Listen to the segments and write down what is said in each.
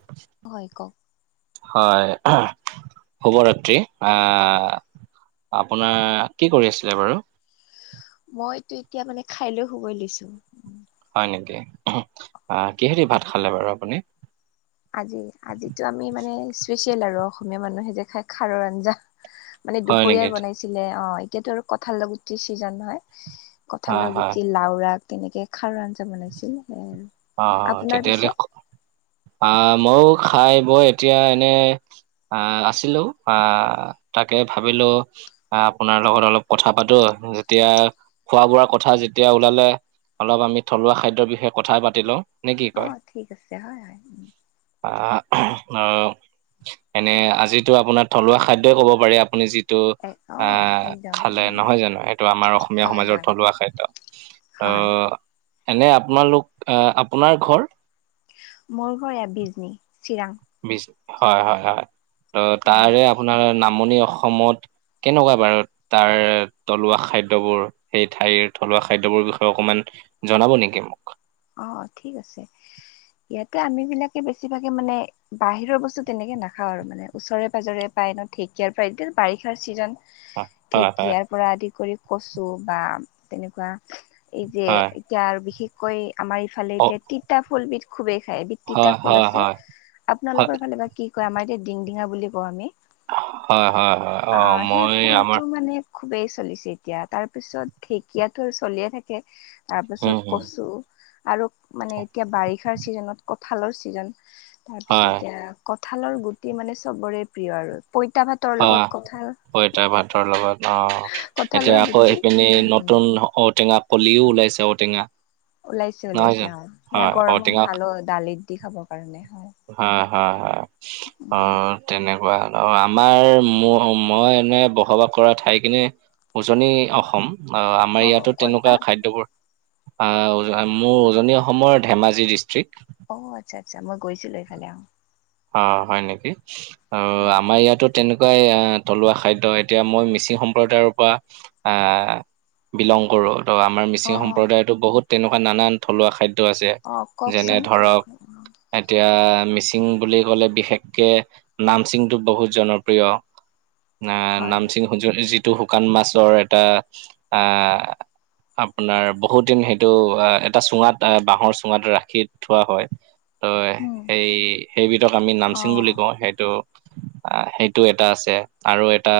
[unintelligible] হয় কওক হয় শুভৰাত্ৰি আহ আপোনাৰ কি কৰি আছিলে বাৰু? মইতো এতিয়া মানে খাই লৈ শুবই লৈছো। হয় নেকি, আ কিহেদি ভাত খালে বাৰু আপুনি? আজি আজিটো আমি মানে স্পেচিয়েল আৰু, অসমীয়া মানুহে যে খাই খাৰৰ আঞ্জা। মানে হয় নেকি? দুপৰীয়াই বনাইছিলে, অ', এতিয়াতো আৰু কঁঠালৰ গুটিৰ চিজন হয়। হয়, কঁঠালৰ হয়। গুটি, লাওৰা তেনেকে খাৰৰ আঞ্জা বনাইছিল সেয়াই। অ অ আপোনাৰ তেতিয়াহ'লে পিছে আহ ময়ো খাই বৈ এতিয়া এনে আহ আছিলো আহ তাকে ভাবিলো এ আপোনাৰ লগত অলপ কথা পাতো যেতিয়া খোৱা বোৱাৰ কথা যেতিয়া ওলালে অলপ আমি থলুৱা খাদ্যৰ বিষয়ে কথায়ে পাতি লও অ ঠিক আছে হয় হয় আ অ এনে আজিতো আপোনাৰ থলুৱা খাদ্যই ক'ব পাৰি আপুনি যি টো অ আহ একদম খালে উম নহয় জানো এইটো আমাৰ অসমীয়া হয় সমাজৰ হয় থলুৱা খাদ্য অ হয় এনে আপোনালোক আহ আপোনাৰ ঘৰ মোৰ ঘৰ এয়া বিজনি চিৰাং বিচ হয় হয় হয় ত অ তাৰে আপোনাৰ নামনি অসমত কেনেকুৱা বাৰু তাৰ থলুৱা খাদ্যবোৰ সেই ঠাইৰ থলুৱা খাদ্যবোৰ বিষয়ে অকমান জনাব নিকি মোক অ ঠিক আছে ইয়াতে আমি বিলাকে বেছিভাগে মানে বাহিৰৰ বস্তু তেনেকে নাখাওঁ আৰু মানে ওচৰে পাজৰে পায় ন ঢেঁকীয়াৰ পা এতিয়া বাৰিষাৰ ছিজন হয় হয় ঢেকীয়াৰ পৰা আদি কৰি কচু বা তেনেকুৱা এই যে হয় এতিয়া আৰু বিশেষকৈ আমাৰ ইফালে অ এতিয়া তিতা ফুলবিধ খুবেই খায় বি তিতা হয় ফুল হয় আছে হয় হয় আপোনালোকৰ ফালে বা কি কয় আমাৰ এতিয়া ডিংডিঙা বুলি কওঁ আমি হয় হয় হয় অ আ সেই মই ফুলটো আমাৰ মানে খুবেই চলিছে এতিয়া তাৰ পিছত ঢেকীয়াটো চলিয়ে থাকে উম তাৰপিছত হম কচু আৰু মানে এতিয়া বাৰিষাৰ ছিজনত কঠালৰ ছিজন তাৰপিছত হয় এতিয়া কঁঠালৰ গুটি মানে চবৰে প্ৰিয় আৰু পইতা ভাতৰ হয় লগত কঁঠাল পইতা ভাতৰ লগত অ এতিয়া কঁঠালৰ আকৌ গুটি সেইপিনি উম নতুন ঔটেঙা কলিও ওলাইছে ঔটেঙা ওলাইছে নহয় ওলাইছে জানো? অ সেয়া হয় গৰমত ঔটেঙা ভাল অ দালিত দি খাবৰ কাৰণে হয় হয় হয় হয় অ উম তেনেকুৱা হল আৰু আ আমাৰ ম মই এনে বসবাস কৰা ঠাই খিনি উজনি অসম অ আমাৰ ইয়াতো ক'ত তেনেকুৱা বা খাদ্যবোৰ আ উ মোৰ উজনি অসমৰ ধেমাজি ডিষ্ট্ৰিক্ট অ আচ্ছা আচ্ছা মই গৈছিলো এইফালে অহ অ হয় নিকি অ হয় আমাৰ ইয়াতো তেনেকুৱাই আ থলুৱা খাদ্য এতিয়া মই মিচিং সম্প্ৰদায়ৰ পৰা আ বিলং কৰোঁ ত আমাৰ মিচিং অ সম্প্ৰদায়তো বহুত তেনেকুৱা নানান থলুৱা খাদ্য টো আছে অ যেনে কওকচোন ধৰক কেনেকুৱা অ এতিয়া মিচিং বুলি ক'লে বিশেষকে নামচিং টো বহুত জনপ্ৰিয় আ হয় নামচিং যো যিটো শুকান মাছৰ এটা আহ আপোনাৰ বহুত দিন সেইটো এটা চুঙাত বাহৰ চুঙাত ৰাখি থোৱা হয় হয় উম সেই সেইবিধক আমি অ নামচিং বুলি কওঁ সেইটো আহ সেইটো এটা আছে আৰু এটা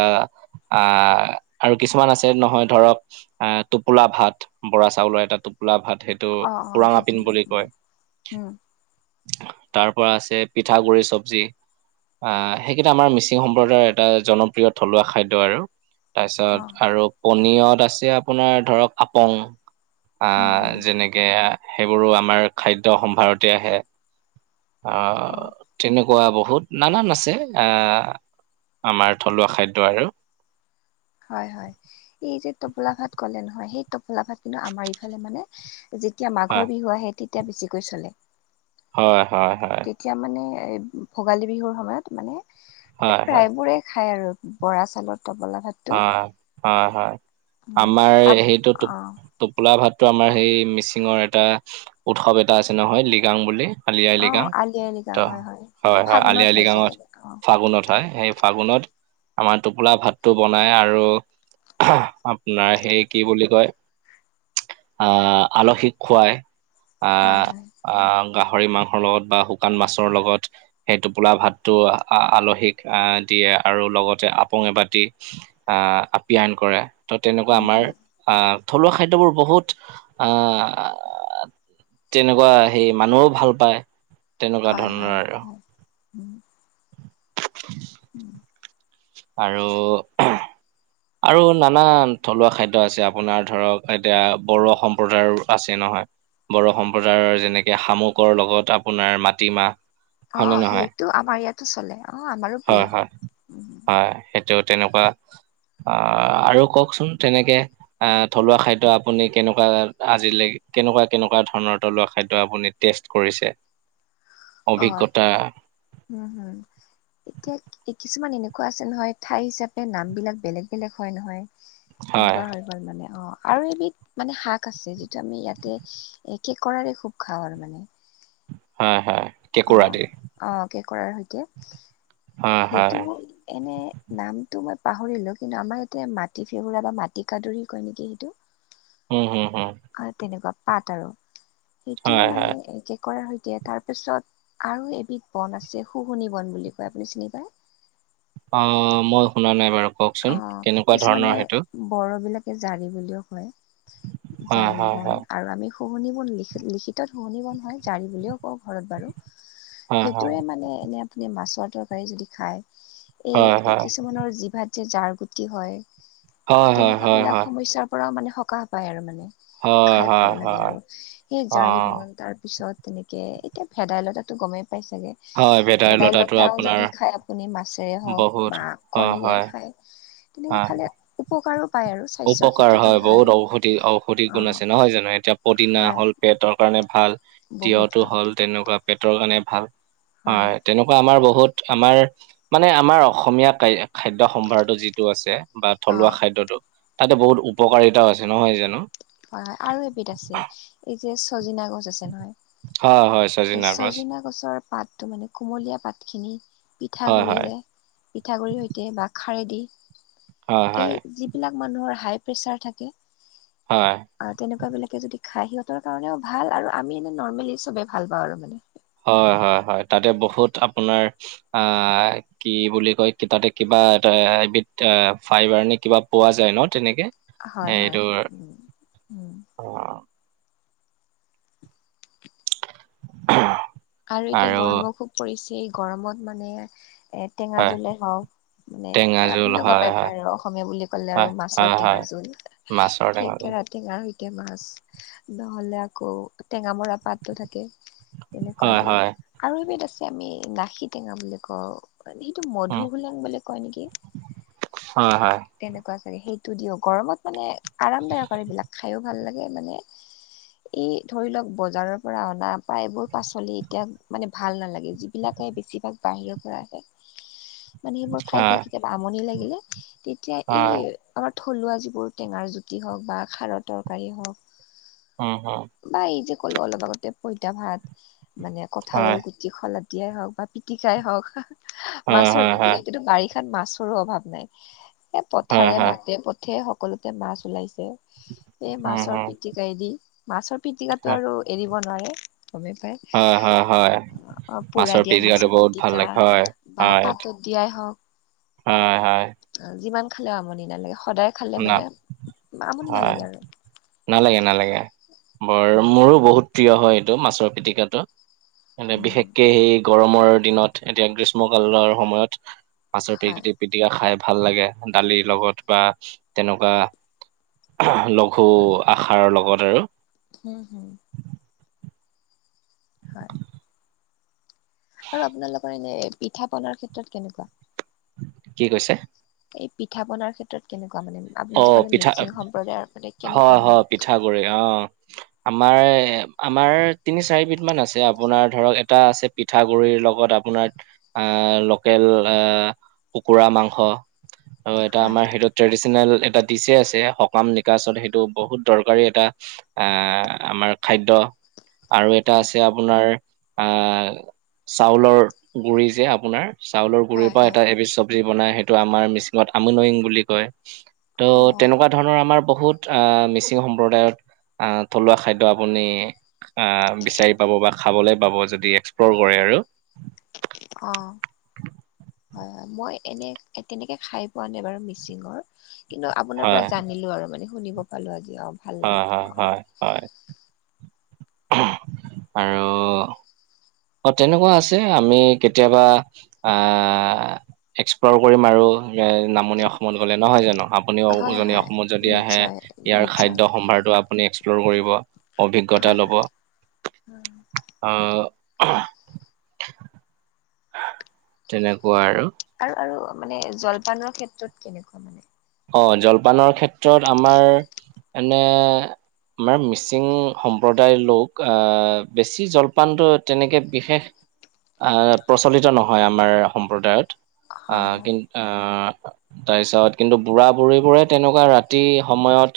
আহ আৰু কিছুমান আছে নহয় ধৰক আ টোপোলা ভাত বৰা চাউলৰ এটা টোপোলা ভাত সেইট এইটো অ অ পুৰাং সেইটো আপিং হয় বুলি উম কয় উম তা পৰা আছ যে পিঠাগুড়িৰ চব্জি আহ সেইকেইটা আমাৰ মিচিং সম্প্ৰদায়ৰ এটা জনপ্ৰিয় থলুৱা খাদ্য আৰু অ তাৰপিছত আৰু পনীয়ত আছে আপোনাৰ ধৰক আপং আ উম উম যেনেক কে আ সেইবোৰো আমাৰ খাদ্য সম্ভাৰতে আহে আহ অ তেনেকুৱা বহুত নানান আছে এ আমাৰ থলুৱা খাদ্য আৰু হয় হয় এই যে টোপোলা ভাত কলে নহয় সেই টোপোলা ভাত কিন্তু আমাৰ এইফালে মানে যেতিয়া হয় মাঘৰ বিহু আহে তেতিয়া বেছিকৈ চলে হয় হয় হয় তেতিয়া মানে এই ভোগালী বিহুৰ সময়ত মানে হয়, হয়, প্ৰায়বোৰে খাই আৰু বৰা চাউলৰ টোপোলা ভাত হয় হয় হয় উম আমাৰ আপ সেইটো তো অ টোপোলা ভাতটো আমাৰ সেই মিচিঙৰ এটা উৎসৱ এটা আছে নহয় লিগাং বুলি আলি আই অ লৃগাং আলি আই ত লৃগাং হয় হয় হয় আলি ফাগুনত আই চাগে লৃগাঙত অ ফাগুণত হয় সেই ফাগুণত আমাৰ টোপোলা ভাত টো বনাই আৰু আহ আপোনাৰ সেই কি বুলি কয় আহ আলহিক খোৱাই হয় আহ হয় আহ গাহৰি মাংসৰ লগত বা শুকান মাছৰ লগত সেই টোপোলা ভাতটো আ আলহীক আ দিয়ে আৰু লগতে আপং এবাতি আহ আপ্যায়ন কৰে ত তেনেকুৱা উম আমাৰ হম আহ থলুৱা খাদ্যবোৰ বহুত আহ তেনেকুৱা সেই মানুহো ভাল পায় তেনেকুৱা হয় হয় ধৰণৰ আৰু হয় উম [unintelligible] উম আৰু আৰু নানান থলুৱা খাদ্য আছে আপোনাৰ ধৰক এতিয়া বড়ো সম্প্ৰদায়ৰ আছে নহয় বড়ো সম্প্ৰদায়ৰ যেনেকে শামুকৰ লগত আপোনাৰ মাটিমাহ অ হয়নে নহয় সেইটো আমাৰ ইয়াতো চলে অ আমাৰো প্ৰিয় উম সেইটোও তেনেকুৱা অহ আৰু কওকচোন তেনেকে আহ থলুৱা খাদ্য আপুনি কেনেকুৱা আজিলে কেনেকুৱা কেনেকুৱা ধৰণৰ থলুৱা খাদ্য আপুনি টেষ্ট কৰিছে অত অভিজ্ঞতা হুম হুম এতিয়া কিছুমান এনেকুৱা আছে নহয় ঠাই হিচাপে নাম বিলাক বেলেগ বেলেগ হয় নহয় হয়, এনেকুৱা হৈ গ'ল মানে অ আৰু এইবিধ মানে শাক আছে যিটো আমি ইয়াতে এ কেকৰাৰে খুব খাওঁ আৰু মানে হয় হয় অ কেঁকুৰা দি। অ কেঁকোৰাৰ সৈতে হয়, হয়। সেইটো এনে নামটো মই পাহৰিলো কিন্তু আমাৰ ইয়াতে মাটি ফেগৰা বা মাটি কাদুৰি কয় নেকি সেইটো উম হুম হুম হয় তেনেকুৱা পাত আৰু সেইটোও হয়, মানে হয়। এ কৰাৰ সৈতে তাৰপিছত আৰু এবিধ বন আছে শুহুনি বন বুলি কয় আপুনি চিনি পায় অ মই শুনা নাই বাৰু কওকচোন কেনেকুৱা ধৰণৰ সেইটো বড়োবিলাকে জাৰি বুলিও কয় হয়, জাৰি হয়, বন হয়। আৰু আমি শুহুনি বন লিখ লিখিতত শুহুনি বন হয় জাৰি বুলিও কওঁ ঘৰত বাৰু হয়, হয়। সেইটোৱে মানে এনে আপুনি মাছৰ তৰকাৰী যদি খায় হয়, এই হয়। কিছুমানৰ জিভাত যে জাৰ গুটি হয় হয়, তেনেকুৱা হয়, বিলাক হয়। সমস্যা পৰাও মানে সকাহ পায় আৰু মানে হয়, খাই হয়, ভাল লাগে হয়। আৰু সেই জাৰি অ' বন তাৰপিছত তেনেকে এতিয়া ভেদাইলতা গমেই পাইছাগে। হয়, ভেদাইলতাটো ভেদাইলতাও আপোনাৰ যদি খাই আপুনি মাছেৰে হওক বহুত বা হয়, কণীৰে খ। হয়, খাই তেনেকে হয়। খালে। উপকাৰো পায় আৰু স্বাস্থ্যৰ উপকাৰ ক্ষেত্ৰতো হয় ভাল বহুত ঔষধি ঔষধি অ গুণ আছে নহয় জানো এতিয়া পদিনা হয় হ'ল। পেটৰ কাৰণে ভাল বহুত তিয়ঁতো ভাল হ'ল তেনেকুৱা পেটৰ কাৰণে ভাল। হয় তেনেকুৱা আমাৰ বহুত আমাৰ মানে আমাৰ অসমীয়া খাদ্য সম্ভাৰতো যিটো আছে। বা থলুৱা অ খাদ্্যতো তাতে বহুত উপকাৰিতাও আছে নহয় জানো হয় হয় আৰু এবিধ আছে এই যে চজিনা গছ আছে নহয়। হয় হয়। শচীন নাগজ ছজিনা গছৰ পাতটো মানে কুমলীয়া পাতখিনি হয়, হয়, পিঠাগু়িৰে। পিঠাগুড়িৰ সৈতে বা খাৰেদি হয়, হয়, এই যিবিলাক মানুহৰ হাই প্ৰেছাৰ থাকে। হয়। অ তেনেকুৱা বিলাকে যদি খাই সিহঁতৰ কাৰণেও ভাল আৰু আমি এনে নৰ্মেলি চবে ভাল পাওঁ আৰু মানে। হয় হয় হয় তাতে বহুত আপোনাৰ আ। কি বুলি কয় তাতে কিবা এটা এবিধ ফাইবাৰ নে কিবা পোৱা যায় ন তেনেকে। হয় হয়। এইটোৰ অ। অ। আৰু এতিয়া গৰমো খুব পৰিছে গৰমত মানে এ টেঙা হয় জোলে হওঁ। মানে টেঙা জোল আপুনিতটো হয়, গমেই হয়, পায় আৰু অসমীয়া বুলি ক'লে হয়, আৰু হয়, মাছৰ হয় টেঙাৰ জোল। মাছৰ। টেঙা জোল থেকেৰা টেঙাৰ সকে মাছ নহ'লে আকৌ টেঙ মৰা পাতো থাকে। তেনেকুৱা হয়, দি হয়, আৰু এবিধ আছে আমি লাখি টেঙা বুলি কওঁ। মে সেইটো উম, মধু হোলেং বোলে কয় নেকি। হয়, হয়। তেনেকুৱা চাগে সেইটো দিও গৰমত মানে আৰামদায়ক আৰু এইবিলাক খায়ো ভাল লাগে মানে। ই ধৰি লওক বজাৰৰ পৰা অনা প এইবোৰ পাছ। চ'লে এতিয়া মানে ভাল নালাগে যিবিলাকে বেছিভাগ বাহিৰৰ পৰা আহে। মানে সেইবোৰ খাই খাই কেতিয়াবা আমনি লাগিলে তেতিয়া এই আমাৰ। থলুৱা যিবোৰ টেঙাৰ জুতি হওক বা খাৰৰ তৰকাৰী হওক। অ হ। বা এই যে ক'লো অলপ আগতে পইতা ভাত। মানে কঁঠালৰ গুটি খলা দিয়াই হওক বা পিটিকাই হওক। মাছৰ প্তিক কিন্তু বাৰিষাত মাছৰো অভাৱ নাই। এই পথাৰে বাটে পথে সকলোতে মাছ ওলাইছে এই মাছৰ পিটিকা। এৰি মাছৰ পিটিকাতটো আৰু এৰিব নোৱাৰে গমে পাই। হয় হয় হয়। অ পোৰা দিয়া মাছৰ পিতিকা হয়, বা হয়, পাতত দিয়াই হওক। হয় হয়। যিমান খালেও আমনি নালাগে সদায় খালে না, মানে আমনি হয়, নালাগে আৰু। নালাগে নালাগে বৰ মোৰো বহুত। প্ৰিয় হয় এইটো মাছৰ পিটিকটো মই উম বিশেষকে সেই। গৰমৰ দিনত এতিয়া গ্ৰীষ্মকালৰ সময়ত আচাৰ হয় প্ৰকৃতি। পিটিকা খাই ভাল লাগে দালিৰ লগত বা। তেনেকুৱা লঘু আসাৰৰ লগত আৰু। হুম, হম। হয়। আৰু আপোনালোকৰ এনেই পিঠা পনাৰ ক্ষেত্ৰত কেনেকুৱা? কি কৈছে? এই পিঠা পনাৰ ক্ষেত্ৰত কেনেকুৱা মানে আপুনি যে অ', কলে পিঠা মিচিং সম্প্ৰদায়ৰ কেনেকুৱা মানে? পৰে অঁ। আমাৰ আমাৰ তিনি চাৰি বিধ মান আছে। আপোনাৰ ধৰক এটা আছে- পিঠাগুৰিৰ লগত আপোনাৰ আহ লোকেল আহ কুকুৰা মাংস। আৰু এটা হয় আমাৰ সেইটো ট্ৰেডিচনেল- এটা টিছে আছে সকাম নিকাচত সেইটো বহুত দৰকাৰী এটা- আহ আমাৰ খাদ্য। আৰু এটা আছে আপোনাৰ- আহ চাউলৰ গুৰি যে আপোনাৰ চাউলৰ গুৰিৰ হয় পৰা হয় এটা এবিধ- বনাই সেইটো আমাৰ মিচিঙত আমনয়ং বুলি কয়। ত' অ তেনেকুৱা- ধৰণৰ আমাৰ বহুত আহ মিচিং সম্প্ৰদায়ত আহ থলুৱা খাদ্য আপুনি আহ বিচাৰি পাব বা খাবলৈ পাব যদি এক্সপ্লৰ কৰে আৰু। অঁ। হয় হয়। মই এনেই তেনেকে খাই পোৱা নাই বাৰু মিচিংঙৰ। কিন্তু আপোনাৰ পৰা হয় জানিলো আৰু মানে শুনিব পালো আজি অ। ভাল হয় লাগিল হয় অ হয় হয়। আৰু অ তেনেকুৱা আছে। আমি কেতিয়াবা আহ- এক্সপ্লৰ কৰি মাৰো নামনি অসমত গ'লে নহয় জানো। আপনি হয় উজনি হয় অসমত যদি আহে নিশ্চয় ইয়াৰ নিশ্চয় খাদ্য সম্ভাৰটো আপুনি এক্সপ্ল'ৰ কৰিব। অভিজ্ঞতা লব। উম। আহ', তেনেকুৱা আৰু। আৰু আৰু মানে জলপানৰ ক্ষেত্ৰত কেনেকুৱা মানে? অ', জলপানৰ ক্ষেত্ৰত আমাৰ মানে- আমাৰ মিচিং সম্প্ৰদায়ৰ লোক বেছি জলপানটো তেনেকৈ বিশেষ- আহ প্ৰচলিত নহয় আমাৰ সম্প্ৰদায়ত। হয় আহ হয় কিন্ত আহ তাৰপিছত- কিন্তু বুঢ়া-বুঢ়ী বোৰে তেনেকুৱা ৰাতি সময়ত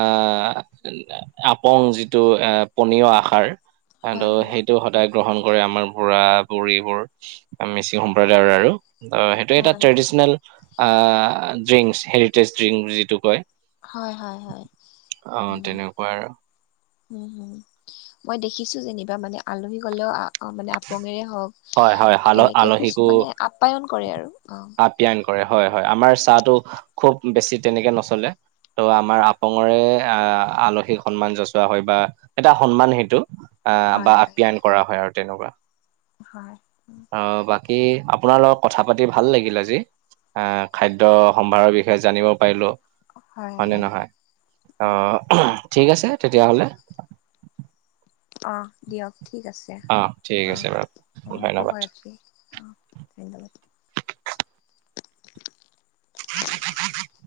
আহ- আপং যিটো এ পনীয় আহাৰ হয় ত' হয় সেইটো- সদায় গ্ৰহণ কৰে আমাৰ বুঢ়া-বুঢ়ীবোৰ মিচিং সম্প্ৰদায়ৰ আৰু। ত' সেইটোয়ে এটা হয় traditional ah drink heritage drink যিটো কয়। হয় হয় হয়। অ উম, তেনেকুৱা আৰু হম। মই দেখিছো যেনিবা মানে আলহী গ'লেও- আহ মানে আপঙেৰে হওঁক হয় হয় আল তেনেকে হোচ আলহীকো মানে আপ্যায়ন কৰে আৰু অঁ। ব্যয়ায়ন কৰে হয় হয়। আমাৰ চাহটো খুব বেছি তেনেকে নচলে। ত' আমাৰ আপঙৰে আহ আলহীক সন্মান যচোৱা হয় বা- এটা সন্মান সেইটো আহ হয় বা হয় আপ্যায়ন কৰা হয় আৰু তেনেকুৱা। হয়, উমঁ। অ বাকী আপোনাৰ লগত কথা পাতি ভাল লাগিল আজি। আহ খাদ্য সম্ভাৰৰ বিষয়ে জানিব পাৰিলোঁ। হয় নে নহয়। উম আহ ঠিক আছে তেতিয়া হ'লে। অহ দিয়ক ঠিক আছে অ ঠিক অ আছে বাৰু অ ধন্যবাদ শুভৰাত্ৰি অ ধন্যবাদ [unintelligible]